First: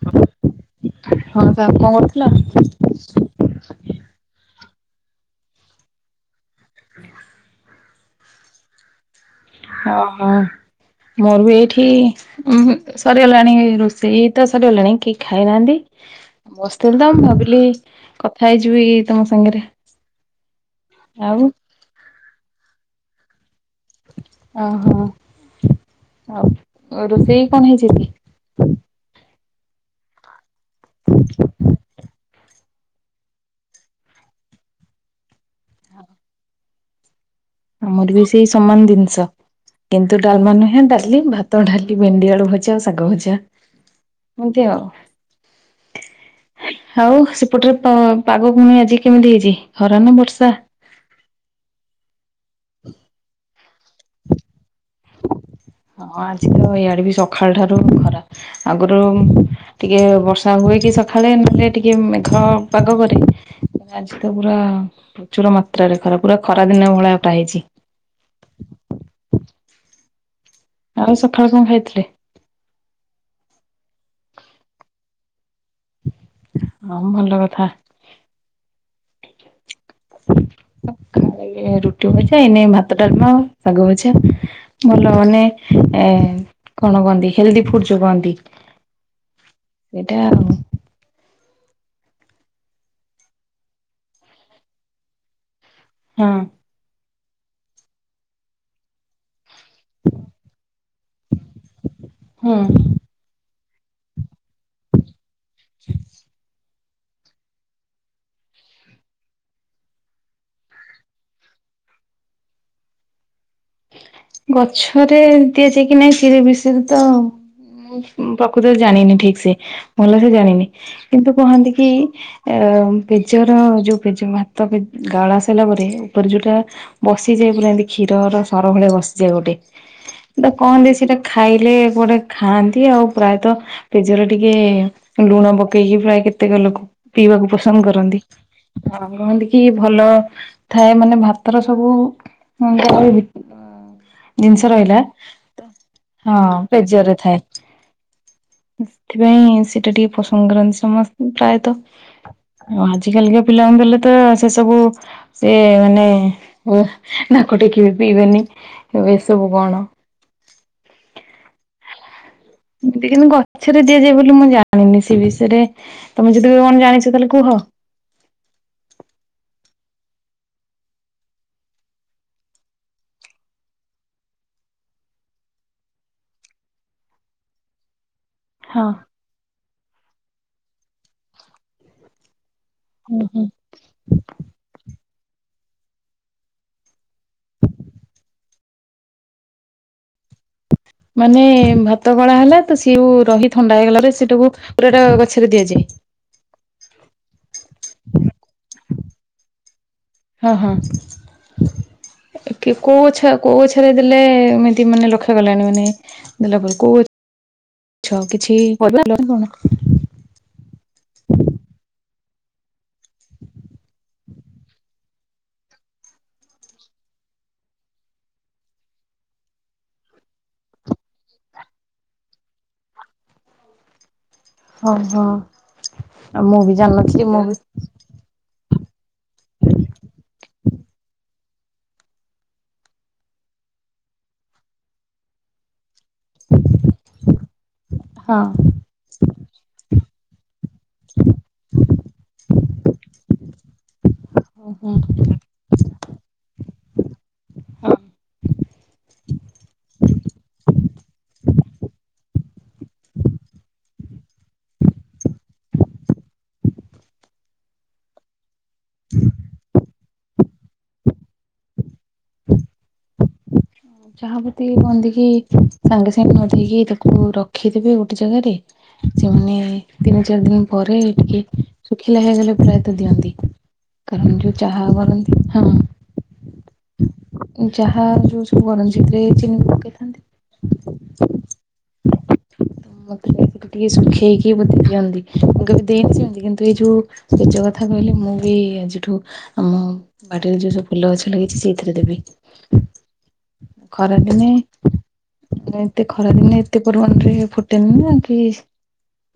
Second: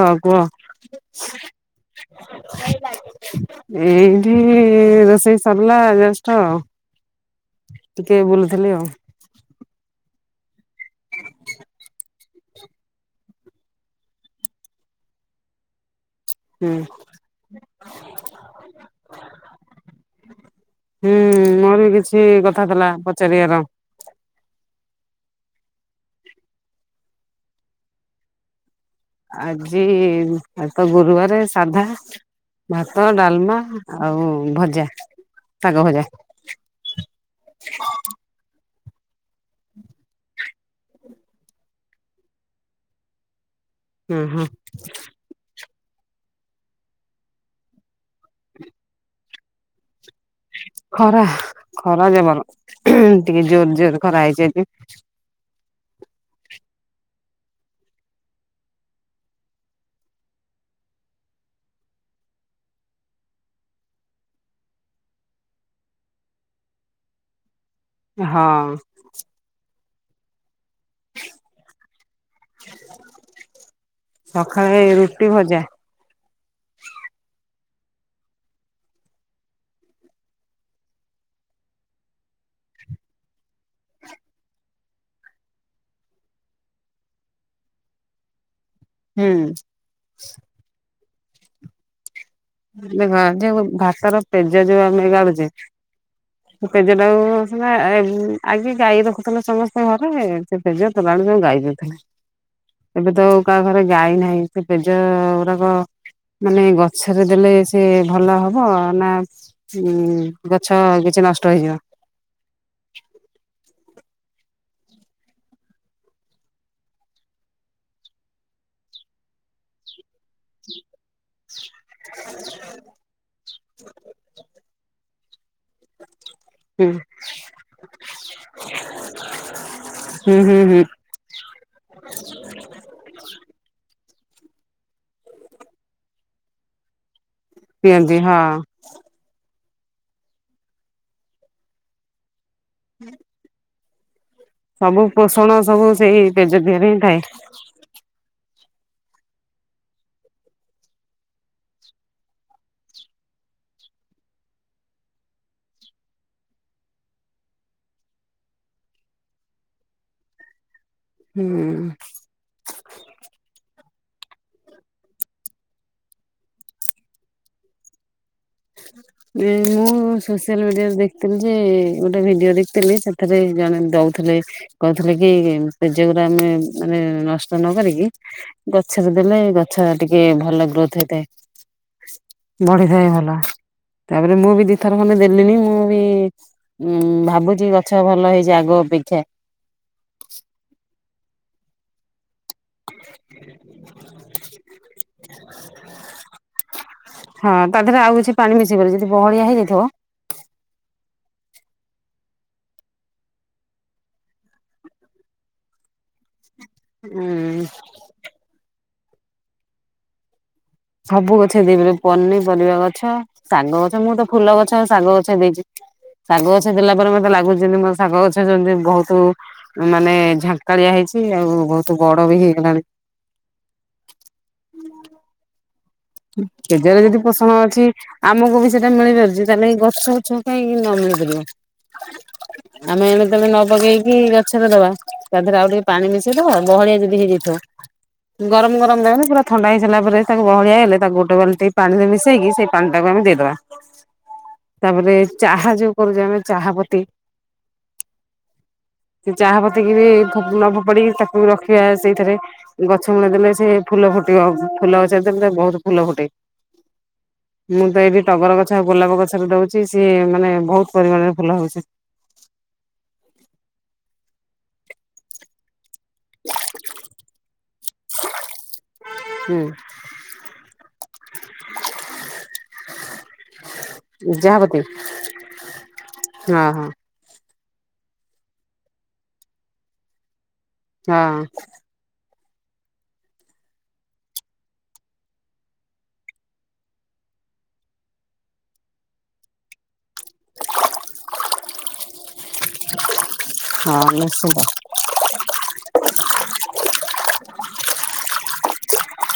ହଁ କୁହ ହଁ ସାର୍ କଣ କରୁଥିଲ? ଏଇଠି ରୋଷେଇ ସରିଲା ଜଷ୍ଟ ଟିକେ ବୁଲୁଥିଲି ଆଉ ଓ ହୋ ମୋର ବି ଏଇଠି ଉଁ ହୁଁ ସରିଗଲାଣି ରୋଷେଇ ତ ସରିଗଲାଣି କେହି ଖାଇନାହାନ୍ତି। ହୁଁ ବସିଥିଲି ତ ମୁଁ ଭାବିଲି କଥା ହେଇଯିବି ତମ ସାଙ୍ଗରେ। ଆଉ ଟେ କଥା ଥିଲା ପଚାରିବାର ଓହୋ ଆଉ ରୋଷେଇ କଣ ହେଇଛି ଆଜି? ଆଜି ତ ଗୁରୁବାରେ ସାଧା ଭାତ ଡାଲମା ଆଉ ଭଜା ଶାଗ ଭଜା। ଆମର ବି ସେଇ ସମାନ ଜିନିଷ। କିନ୍ତୁ ଡାଲମା ନୁହେଁ ଡାଲି ଭାତ, ଡାଲି, ଭେଣ୍ଡି ଆଳୁ ଭଜା ଆଉ ଶାଗ ଭଜା। ହୁଁ ହୁଁ ଏମିତି ଆଉ ଆଉ ସେପଟରେ ପ ପାଗ ପୁଣି ଆଜି କେମିତି ହେଇଛି ଖରା ନା ବର୍ଷା? ଖରା ଖରା ଯବର ଟିକେ ଜୋର ଜୋର ଖରା ହେଇଛି ଆଜି। ହଁ ଆଜି ତ ଏଇଆଡେ ବି ସକାଳ ଠାରୁ ଖରା ଆଗରୁ ଟିକେ ବର୍ଷା ହୁଏ କି ସକାଳେ ନେଲେ ଟିକେ ମେଘ ପାଗ କରେ ଆଜି ତ ପୁରା ପ୍ରଚୁର ମାତ୍ରାରେ ଖରା ପୁରା ଖରା ଦିନ ଭଳିଆ ଟା ହେଇଛି। ହଁ ଆଉ ସକାଳେ କଣ ଖାଇଥିଲେ? ସକାଳେ ରୁଟି ଭଜା। ହଁ ଭଲ କଥା। ଏ ଖାଇ ରୁଟି ଭଜା ଏଇନେ ଭାତ, ଡାଲମା, ଶାଗ ଭଜା। ଭଲ ମାନେ ଏ କଣ କହନ୍ତି ହେଲଦି ଫୁଡ ଯୋଉ କହନ୍ତି। ହୁଁ ସେଇଟା ଆଉ ଦେଖ ଯୋଉ ଭାତାର ପେଜ ଯୋଉ ଆମେ ଗାଳୁଚେ ହଁ ସେ ପେଜଟାକୁ ସିନା ଆ ଆଗେ ଗାଈ ରଖୁଥିଲେ ସମସ୍ତେ ଘରେ ସେ ପେଜ ତୋରାଣି ସବୁ ଗାଇ ଦୋଉଥିଲେ ହୁଁ। ଏବେ ତ ଆଉ କାହା ଘରେ ଗାଈ ନାହିଁ। ସେ ପେଜ ଗୁଡାକ ମାନେ ଗ ଛରେ ଦେଲେ ସେ ଭଲ ହବ ନା ଉ ଗଛ କିଛି ନଷ୍ଟ ହେଇଯିବ। ଗଛରେ ଦିଆଯାଏ କି ନାଇଁ ସେ ବିଷରେ ତ ମୁଁ ପ୍ରକୃତରେ ଜାଣିନି ଠିକ ସେ ଭଲ ସେ ଜାଣିନି। କିନ୍ତୁ କହନ୍ତି କି ଅ ପେଜର ଯୋଉ ପେଜ ଭାତ ପେ ଗାଳ ସାରିଲା ପରେ ଉପରେ ଯୋଉଟା ହୁଁ ବସିଯାଏ ପୁରା ଏମତି କ୍ଷୀରର ସର ଭଳିଆ ବସିଯାଏ ହୁଁ ହେଟା ହୁଁ ହୁଁ କଣ ଯେ ସେଟା ଖାଇଲେ କୁଆଡେ ଖାଆନ୍ତି ଆଉ ପ୍ରାୟତଃ ପେଜର ଟିକେ ଲୁଣ ପକେଇକି ପ୍ରାୟ କେତେକ ଲୋକ ପିଇବାକୁ ପସନ୍ଦ ପିଅନ୍ତି କରନ୍ତି। ହଁ। ହ କହନ୍ତି କି ଭଲ ଥାଏ ମାନେ ଭାତର ସବୁ [unintelligible] ଜିନିଷ ରହିଲା ସବୁ ପୋଷଣ ସବୁ ସେଇ ହଁ ପେଜ ଦେହରେ ହିଁ ପେଜରରେ ଥାଏ। ସେଥି ପାଇଁ ସେଟା ଟିକେ ପସନ୍ଦ କରନ୍ତି ସମସ୍ତେ ପ୍ରାୟତଃ। ଆ ଆଜି କାଲିକା ପିଲାଙ୍କୁ ଦେଲେ ତ ସେ ସବୁ ସେ ମାନେ ନାକ ଟେକିବେ ପିଇବେନି ଏ ଏସବୁ କଣ। ହୁଁ। ଏମିତି କିନ୍ତୁ ଗଛରେ ଦିଆଯାଏ ବୋଲି ମୁଁ ଜାଣିନି ସେ ବିଷୟ ରେ। ତମେ ଯଦିବି କଣ ଜାଣିଛ ତାହେଲେ କୁହ? [inaudible] ଯେ ମୁଁ ସୋସିଆଲ ମିଡିଆରେ ଦେଖିଥିଲି ଯେ ଗୋଟେ ଭିଡିଓ ଦେଖିଥିଲି ସେଥିରେ ଜଣେ ଦଉଥିଲେ କହିଥିଲେ କି ପେଜ ଗୁଡା ଆମେ ମାନେ ନଷ୍ଟ ନ କରିକି ହଁ। ଗଛରେ ଦେଲେ ଗଛ ଟିକେ ଭଲ ଗ୍ରୋଥ ହେଇଥାଏ। ବଢିଥାଏ ହୁଁ ଭଲ ହୁଁ। ତା ପରେ ମୁଁ ବି ଦିଥର ଖଣ୍ଡେ ଦେଲିଣିି ମୁଁ ବି ଉଁ, ଭାବୁଛି ଗଛ ଭଲ ହେଇଛି ଆଗ ଅପେକ୍ଷା। ମାନେ ଭାତ ଗଳା ହେଲା ତ ସିଏଉ ରହି ଥଣ୍ଡା ହେଇଗଲା ସେଟାକୁ ପୁରା ଟା ଗଛରେ ଦିଆଯାଏ। ହଁ ତା ଦେହରେ ଆଉ କିଛି ପାଣି ମିସେଇବନି ସେ ଯଦି ବହଳିଆ ହେଇଯାଇଥିବ ହଁ ହଁ କୋଉ ଗଛ କୋଉ ଗଛରେ ଦେଲେ ଏମିତି ମାନେ ଲକ୍ଷ କଲାଣି ମାନେ ଦେଲା ପରେ କୋଉ ଉଁ ଗଛ କିଛି ପରିବା [unintelligible] କଣ। ସବୁ ଗଛ ଦେଇପାରିବ ପନିପରିବା ଗଛ, ଶାଗ ଗଛ, ମୁଁ ତ ଫୁଲ ଗଛ ଶାଗ ଗଛ ଦେଇଚି। ଶାଗ ଗଛ ଦେଲା ପରେ ମତେ ଲାଗୁଛି ଜେନ୍ତି ମୋ ଶାଗ ଗଛ ଯେମିତି ବୋହୁତୁ ମାନେ ଝାଙ୍କାଳିଆ ହେଇଛି, ଆଉ ବୋହୁତୁ ବଡ ବି ହେଇଗଲାଣି। [unintelligible] ହଁ। [unintelligible] ଯଦି ପୋଷଣ ଅଛି। ଆମୁକୁ ବି ସେଟା ମିଳିପାରୁଚି ତାହେଲେ ଏଇ ଗଛ ଗୁଛି କୁ କାହିଁକି ନ ମିଳି ପାରିବ। ଆମେ ଏଣେ ତେଣେ ନ ପକେଇକି ଗଛରେ ଦବା ତା ଦେହରେ ଆଉ ଟିକେ ପାଣି ମିଶି ସେଇ ଦବ ବହଳିଆ ଯଦି ହେଇଯାଇଥିବ, ହଁ ଗରମ ଗରମ ଦେବେନି ପୁରା ଥଣ୍ଡା ହେଇ ସାରିଲା ପରେ ତାକୁ ବହଳିଆ ହେଲେ ତାକୁ ଗୋଟେ ବାଲଟିି ପାଣିରେ ମିଶେଇକି ସେଇ ପାଣି ଟାକୁ ଆମେ ଦେଇ ଦବା ତା ହୁଁ ପରେ ଚାହା ଯୋଉ କରୁଚେ ଆମେ ଚାହା ପତି [inaudible] ଚାହା ପତିକି ବି ଫୋପ୍ ନ ଫୋପାଡି କି ତାକୁ ରଖିବା ସେଇଥିରେ ଗଛ ମୂଳେ ଦେଲେ ସେ ଫୁଲ ଫୁଟିବ, ଫୁଲ ଗଛ ରେ ଦେଲେ ତାକୁ ବୋହୁତ ଫୁଲ ଫୁଟେ। ମୁଁ ତ ଏଇଠି ଟଗର ଗଛ, ଆଉ ଗୋଲାପ ଗଛରେ, ଦୋଉଚି ସିଏ ମାନେ ବୋହୁତ ପରିମାଣରେ ଫୁଲ ହୋଉଛି। ଚାହା ପତିକି କୁହନ୍ତି କି ସାଙ୍ଗେ ସାଙ୍ଗେ ନ ଦେଇକି ତାକୁ ରଖିଦେବେ ଗୋଟେ ଜାଗାରେ। ସେମାନେ ହୁଁ ତିନି ଚାରି ଦିନ ପରେ ଟିକେ ଶୁଖିଲା ହେଇଗଲେ ପ୍ରାୟତଃ ଦିଅନ୍ତି। କାରଣ ଯୋଉ ଚାହା କରନ୍ତି, ହଁ। ଅହଁ। ଉଁ ଚାହା ଯୋଉ ସବୁ କରନ୍ତି ସେଇଥୀରେ ଚିନି ପକେଇ ଥାନ୍ତି। ହଁ। [inaudible] [unintelligible] ଟିକେ ସୁଖେଇକି ବୋଧେ ଦିଅନ୍ତି ମୁଁ କେବେ ଦେଇନି ସେମିତି କିନ୍ତୁ ଏଇ ଯୋଉ ପେଜ କଥା କହିଲେ ମୁଁ ବି ଆଜିଠୁ ଆମ ବାଟିରେ ଯୋଉ ସବୁ ଫୁଲ ଗଛ। ଲାଗିଛି ସେଇଥିରେ ଦେବି ହଁ ଖରା ଦିନେ ନିଶ୍ଚିନ୍ତ ନାଁ ଏତେ ଖରାଦିନେ ଏତେ ପରିମାଣରେ ଫୁଟେନି ନା କି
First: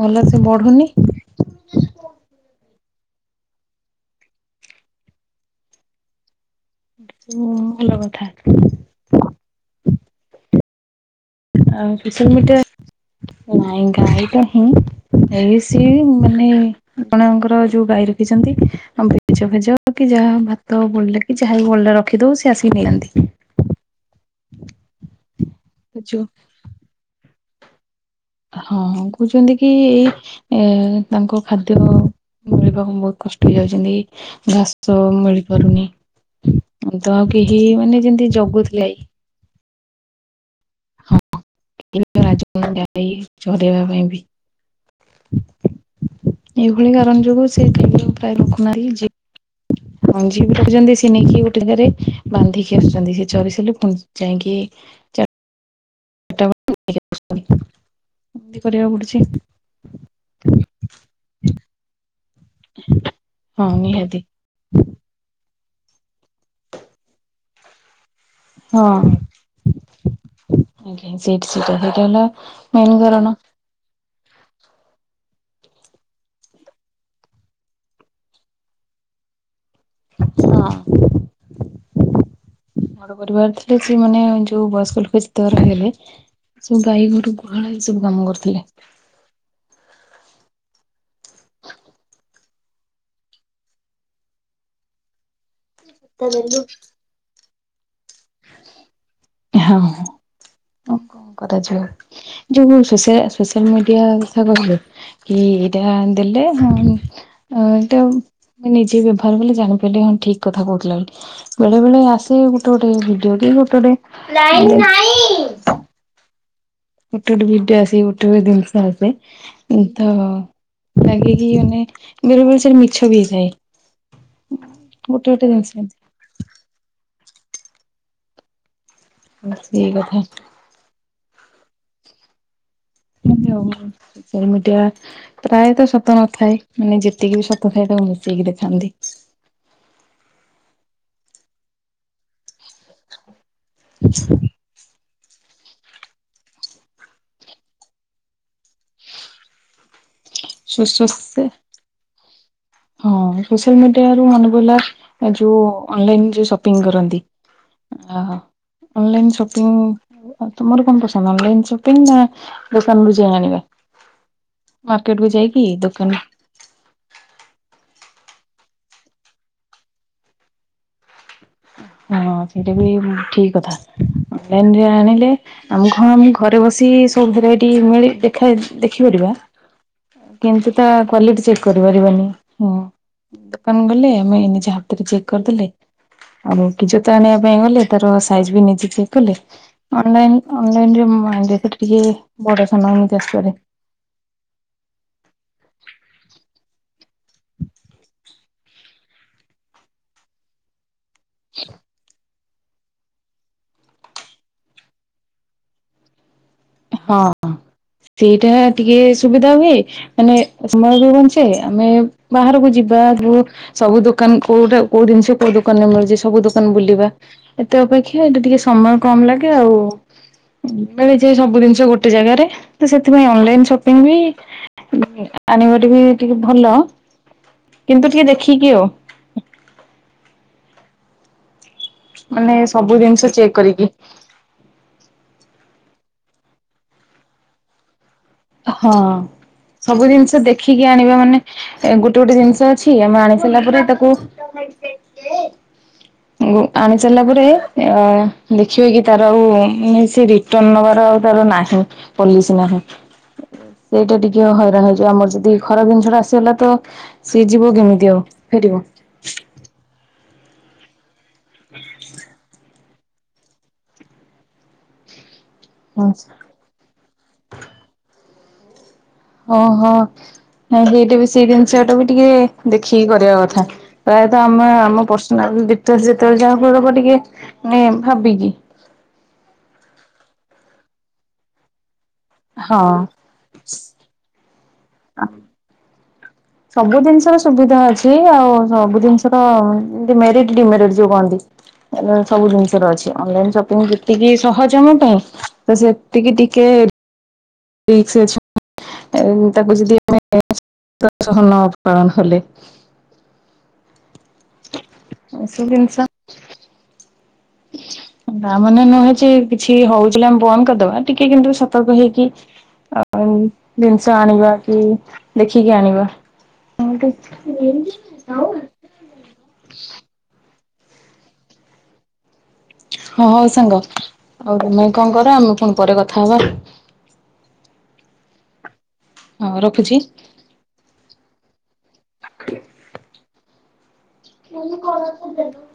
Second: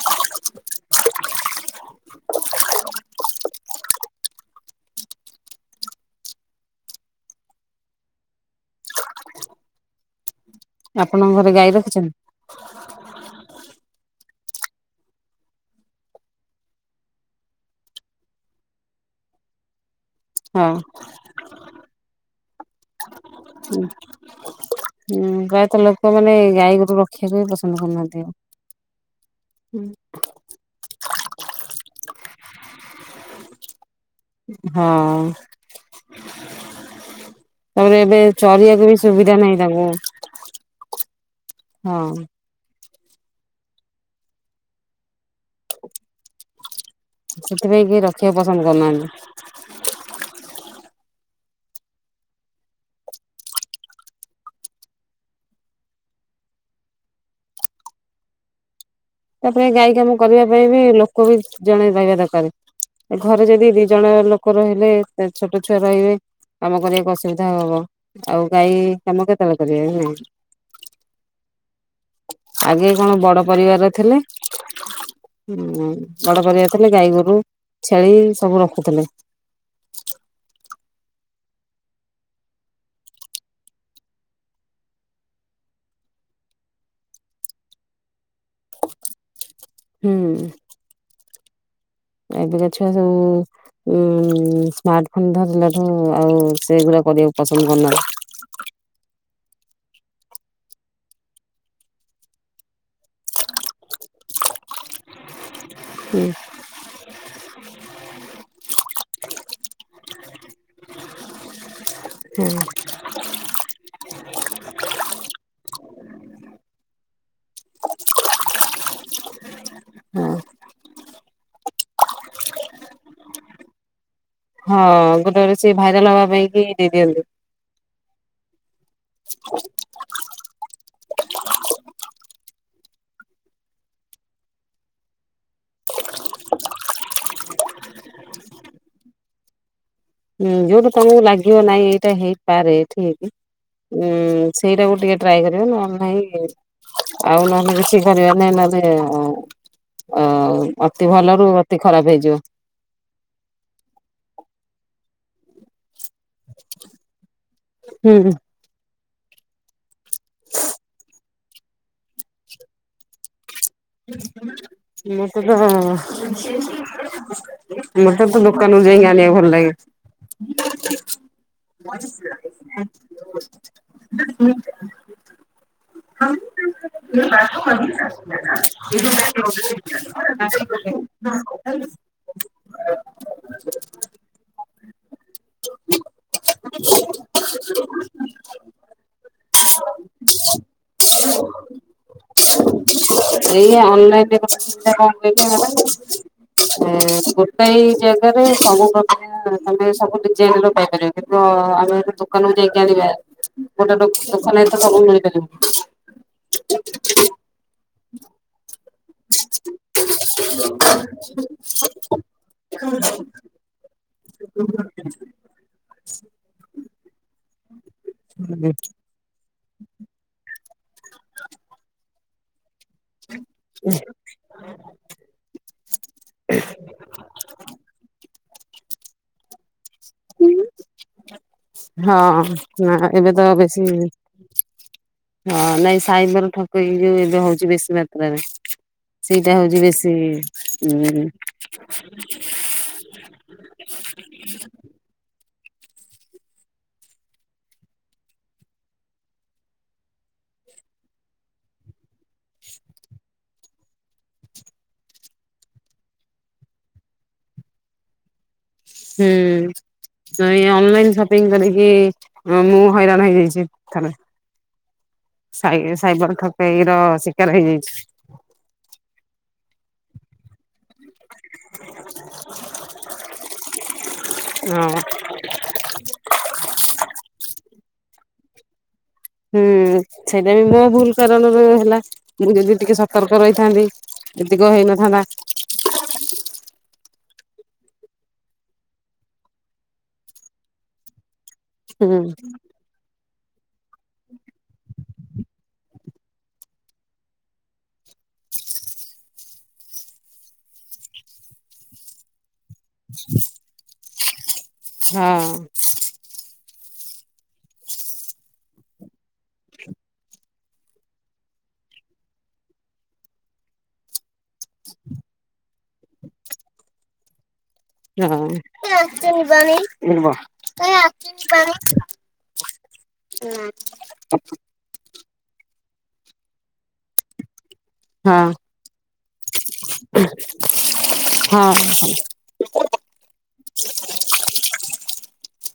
ଭଲ ସେ ବଢୁନି। ଉଁ ଭଲ କଥା। ଆପଣଙ୍କର ଘରେ ଗାଈ ଆଉ ରଖିଛନ୍ତି? ସୋସିଆଲ୍ ମିଡିଆ ଏ ନାଇଁ ଗାଈଟା ହିଁ। ଏଇ ସିଏ ବି ମାନେ ଆପଣଙ୍କର ଯୋଉ ଗାଈ ରଖିଛନ୍ତି [unintelligible] ପେଜ ଫେଜ ତ କି ଯାହା ହୋଉ ହଁ ଭାତ ବଳିଲେ କି ଯାହା ବିି ବଳିଲା ରଖିଦୋଉ ସେ ଆସିକି ନିଅନ୍ତି। ହଁ, ହୁଁ, ପ୍ରାୟତଃ ଲୋକୋମାନେ ଗାଈ ଗୋରୁ ରଖିବାକୁ ହୁଁ ପସନ୍ଦ କରୁନାହାନ୍ତି ଆଉ। ହଁ କୋହୁଚନ୍ତି କି ଏ ତାଙ୍କ ଖାଦ୍ୟ ମିଳିବାକୁ ବୋହୁତ କଷ୍ଟ ହେଇଯାଉଚନ୍ତି। ଘାସ ହଁ ମିଳିପାରୁନି ତ ଆଉ କେହି ମାନେ ଯେନ୍ତି ଜଗୁଥୁଲେ ଆଇ ଗା ନାଇଁ ତାଙ୍କୁ। ହଁ କେହି ହଁ। ତ ରାଜି ହୋଉନାହାନ୍ତି ଗାଈ ଚରେଇବା ପାଇଁ ବି। ଏଇଭଳି କାରଣ ଯୋଗୁଁ ସେ ସେଥିପାଇଁ କେହି [unintelligible] ରଖିବାକୁ ପ୍ରାୟ ପସନ୍ଦ ରଖୁନାହାନ୍ତି କରୁନାହାନ୍ତି। ଯିଏ ହଁ ଯିଏ ବି ରଖୁଛନ୍ତି ସିଏ ନେଇକି ଗୋଟେ ଜାଗାରେ ବାନ୍ଧିକି ଆସୁଛନ୍ତି ସିଏ ଚରିସାରିଲେ ଫୁଣି ଯାଇଁକି [unintelligible] ଏମିତି କରିବାକୁ ପଡୁଛି। ତାପରେ ଗାଈ କାମ କରିବା ପାଇଁ ବି ଲୋକୋ ବି ଜଣେ ରହିବା ଦରକାରେ। ଏ ଘରେ ହଁ ଯଦି ଦି ଜଣ ନିହାତି। ଲୋ କୋ ରହିଲେ ଛୋଟୋ ଛୁଆ ରହିବେ କାମ କରିବାକୁ ଅସୁବିଧା ହବ। ଆଉ ଗାଈ ହଁ। କାମ କେତେବେଳେ କରିବେ। [unintelligible] ଆଜ୍ଞା [unintelligible] ସେଇଟା ହେଲା ମେନ୍ କାରଣ। ପରିବାରରେ ଥେଲେ। ହୁଁ ବଡ ପରିବାର ଥିଲେ ଗାଈ ଗୋରୁ ଛେଳି ସବୁ ରଖୁଥୁଲେ। ହଁ। ବୋଡ ପରିବାର ଥିଲେ ସେ ମାନେ ଯୋଉ ବୟସ୍କ ଲୋକ ଯେତେକ ରହିଲେ। ସବୁ ଗାଈ ଘରୁ ଗୁହାଳ ଏଇ ସବୁ କାମ କରୁଥିଲେ। ହୁଁ। ଏବେକା ଛୁଆ ସବୁ ଉଁ ସ୍ମାର୍ଟ ଫୋନ ଧରିଲଠୁ ଆଉ ସେଗୁଡା କରିବାକୁ ପସନ୍ଦ କରୁନାହାଁନ୍ତି। ହାଁ ହଁ। ଉଁ କରାଯିବ। ଯୋଉ ସୋସିଆ ସୋସିଆଲ ମିଡିଆ କଥା କହିଲେ କି ଦେହା ଦେଲେ ହୁଁ। ଆ ଏଇଟା ନିଜେ ବ୍ୟବହାର କଲି ଜାଣିପାରିଲି ହଁ ଠିକ କଥା କହୁଥିଲା ବୋଲି। ବେଳେ ବେଳେ ଆସେ ଗୋଟେ ଗୋଟେ ଭିଡିଓ କି ଗୋଟେ ଗୋଟେ ଏ ଗୋଟେ ଗୋଟେ ଭିଡିଓ ଆସେ ସେଇ ଗୋଟେ ପ୍ରକାର ଜିନିଷ ଆସେ। ଉଁ ତ ହଁ ଲାଗେ କିି ମାନେ ବେଳେ ବେଳେ ସେଟା ମିଛ ବି ହେଇଥାାଏ। ହଁ ଗୋଟେ ଗୋଟେ ସେ ଭାଇରାଲ ହବା ପାଇଁ କି ଦେଇଦିଅନ୍ତି। ହଁ ସେଇ କଥା। ଏମିତି ଆଉ ସୋସିଆଲ ମିଡ଼ିଆ ପ୍ରାୟତଃ ସତ ନଥାଏ। ମାନେ ଯେତିକି ବି ସତ ଥାଏ ତାକୁ ମିଶେଇକି ଦେଖାନ୍ତି। ହୁଁ ଯୋଉଠୁ ତମକୁ ଲାଗିବ ନାଇଁ ହେଇପାରେ ଠିକ୍ ଉଁ ସେଇଟାକୁ ଟିକେ ଟ୍ରାଏ କରିବେ ନହେଲେ ନାଇଁ ହେଁ ଆଉ ନହେଲେ କିଛି କରିବା ନାଇଁ ନହେଲେ ଆ ସୋସ ସେ ଖରାପ ହେଇଯିବ। ହଁ ସୋସିଆଲ ମିଡିଆ ରୁ ମନେ ପଡ଼ିଲା ଯୋଉ ଅନଲାଇନ ସପିଙ୍ଗ କରନ୍ତି ହୁଁ ଆହ ଅନଲାଇନ ସପିଙ୍ଗ ତମର କଣ ପସନ୍ଦ ଅନଲାଇନ ସପିଙ୍ଗ ନା ଦୋକାନ ରୁ ଯାଇଁ ଆଣିବା? ମାର୍କେଟକୁୁ ମତେ ତ ଯାଇକି ଦୋକାନ ମୋତେ ତ ଦୋକାନରୁ ଯାଇଁକି ଆଣିବାକୁ ଭଲ ଲାଗେ। ହଁ ସେଇଟା ବି ଉଁ ଠିକ କଥା। ଅନଲାଇନ ରେ ଆଣିଲେ ଆମକୁ ହଁ ଆମେ ଘରେ ବସି ସବୁ ଭେରାଇଟି ମିଳି ଦେଖାଇ ଦେଖିପାରିବା। କିନ୍ତୁ ତା କ୍ଵାଲିଟି ଚେକ୍ କରିପାରିବାନି। ଦୋକାନ ଗଲେ ଆମେ ନିଜ ହାତରେ ଚେକ୍ କରିଦେଲେ। ଆରେ କି ଜୋତା ଆଣିବା ପାଇଁ ଗଲେ ତାର ସାଇଜ ବି ନିଜେ ଚେକ୍ କଲେ। ଅନଲାଇନ ଅନଲାଇନ ରେ ମାନେ ଡ୍ରେସ ଟା ଟିକେ ବଡ ସାନ ଏମିତି ଆସିପାରେ। ଇଏ ଅନଲାଇନ ରେ [unintelligible] ଅନଲାଇନ୍ [unintelligible] ଏଁ ଗୋଟାଇ ଜାଗାରେ ସବୁ ପ୍ରକାର ତମେ ସବୁ ଡିଜାଇନ ର ପାଇପାରିବ। ହେବ ଆମେ ଏବେ ଦୋକାନକୁୁ ଯାଇକି ଆଣିବା ଗୋଟେ ଦୋକାନ ରେ ତ ସବୁ ମିଳିପାରିବ। ହଁ ସେଇଟା ଟିକେ ସୁବିଧା ହୁଏ ମାନେ ସମୟ ବି ବଞ୍ଚେ ଆମେ ବାହାରକୁ ଯିବା ଯୋ ସବୁ ଦୋ ଦୋକାନ କୋଉଟା କୋଉ ଜିନିଷ କୋଉ ଦୋକାନରେ ମିଳୁଚି ସବୁ ଦୋକାନ ବୁଲିବା। ଏତେ ଅପେକ୍ଷା ଏଇଟା ଟିକେ ସମୟ କମ ଲାଗେ ଆଉ ମିଳିଯାଏ ସବୁ ଜିନିଷ ଗୋଟେ ଜାଗାରେ। ତ ସେଥିପାଇଁ ଅନଲାଇନ୍ ସପିଙ୍ଗ ବି ଉଁ ଆଣିବା ଟା ରେ ବି ଟିକେ ଭଲ କିନ୍ତୁ ଟିକେ ଦେଖିକି ଆଉ। ହଁ ମାନେ ସବୁ ନା ଜିନିଷ ଏବେ ତ ଚେକ୍ କରିକି। ବେଶୀ ହଁ ନାଇଁ ସାଇବର ଠକେଇି ଯୋଉ ଏବେ ହଉଚି ବେଶି ମାତ୍ରାରେ। ହଁ ସେଇଟା ହଉଛି ସବୁ ବେଶୀ ଜିନିଷ ଦେଖିକି ଆଣିବା ହୁଁ ମାନେ ଏ ଗୋଟେ ଗୋଟେ ଜିନିଷ ଅଛି ଆମେ ଆଣି ସରିଲା ପରେ ତାକୁ ଗୁଁ ଆଣି ସାରିଲା ପରେ ଆ ଦେଖିବେ କି ତାର ଆଉ ଉଁ ସେ ରି ଟର୍ନ ନବାର ଆଉ ତାର ନାହିଁ ପଲିସ୍ ନାହିଁ। ସେଇଟା ଟିକେ ହଇରାଣ ହେଇଯିବ। ଆମର ଯଦି ଖରାପ ଜିନିଷ ଟା ଆସିଗଲା ତ ସିଏ ଯିବ କେମିତି ଆଉ ଫେରିବ? ହୁଁ ତ ଏଇ ଅନଲାଇନ ସପିଙ୍ଗ କରିକି ଅ ମୁଁ ହଇରାଣ ହେଇଯାଇଚି। ଥ ସାଇବନ୍ ପେଇଇ ର ଶିକାର ହେଇଯାଇଛି [unintelligible] ଓହୋ ନାଇଁ ଏଇଟା ବି। ସେଇ ଜିନିଷ ଟା ବି ଟିକେ ଦେଖିକି କରିବା କଥା। ପ୍ରାୟତଃ ଆମ ହଁ। ଆମ ନା ଯେତେବେଳେ ଯେତେବେଳେ ଯାହା ପବ ଟିକେ ଭାବିକି। ହୁଁ ସେଇଟା ବି ମୋ ଭୁଲ କାରଣରୁ ହେଲା ମୁଁ ଯଦି ଟିକେ ହଁ। ସତର୍କ ରହିଥାନ୍ତି। ଏତିକ ହେଇନଥାନ୍ତା। ସବୁ ଜିନିଷର ସୁବିଧା ଅଛି। ଆଉ ସବୁ ଜିନିଷ ର ମେରିଟ ଡିମେରିଟ୍ ଯୋଉ କହନ୍ତି। ହୁଁ ସବୁ ଜିନିଷ ର ଅଛି। ଅନଲାଇନ ସପିଙ୍ଗ ଯେତିକି ସହଜ ଆମ ପାଇଁ ତ ସେ ଟିକେ ଟିକେ ତାକୁ ଯଦି [unintelligible] ଆମେ ଅବକରଣ [inaudible] ହେଲେ ହ [inaudible] ହଁ। ଏସବୁ ଜିନିଷ ତା ମାନେ ନୁହେଁ ଯେ କିଛି ହଉଥିଲା ଆମେ ବନ୍ଦ କରିଦବା। ଟିକେ କିନ୍ତୁ ସତର୍କ ହେଇକି। ଆଉ ଜିନିଷ ଆଣିବା କି ଦେଖିକି ଆଣିବା। ହଁ କିି [unintelligible] ହ [unintelligible] ହଁ ହଉ ସାଙ୍ଗ ଆଉ ତମେ କଣ କର ଆମେ ପୁଣି ପରେ କଥା ହବା। ହଁ। ହଁ ରଖୁଛି। ହଁ ହଁ। ଖଲି [unintelligible] ମୁ କଣ [unintelligible]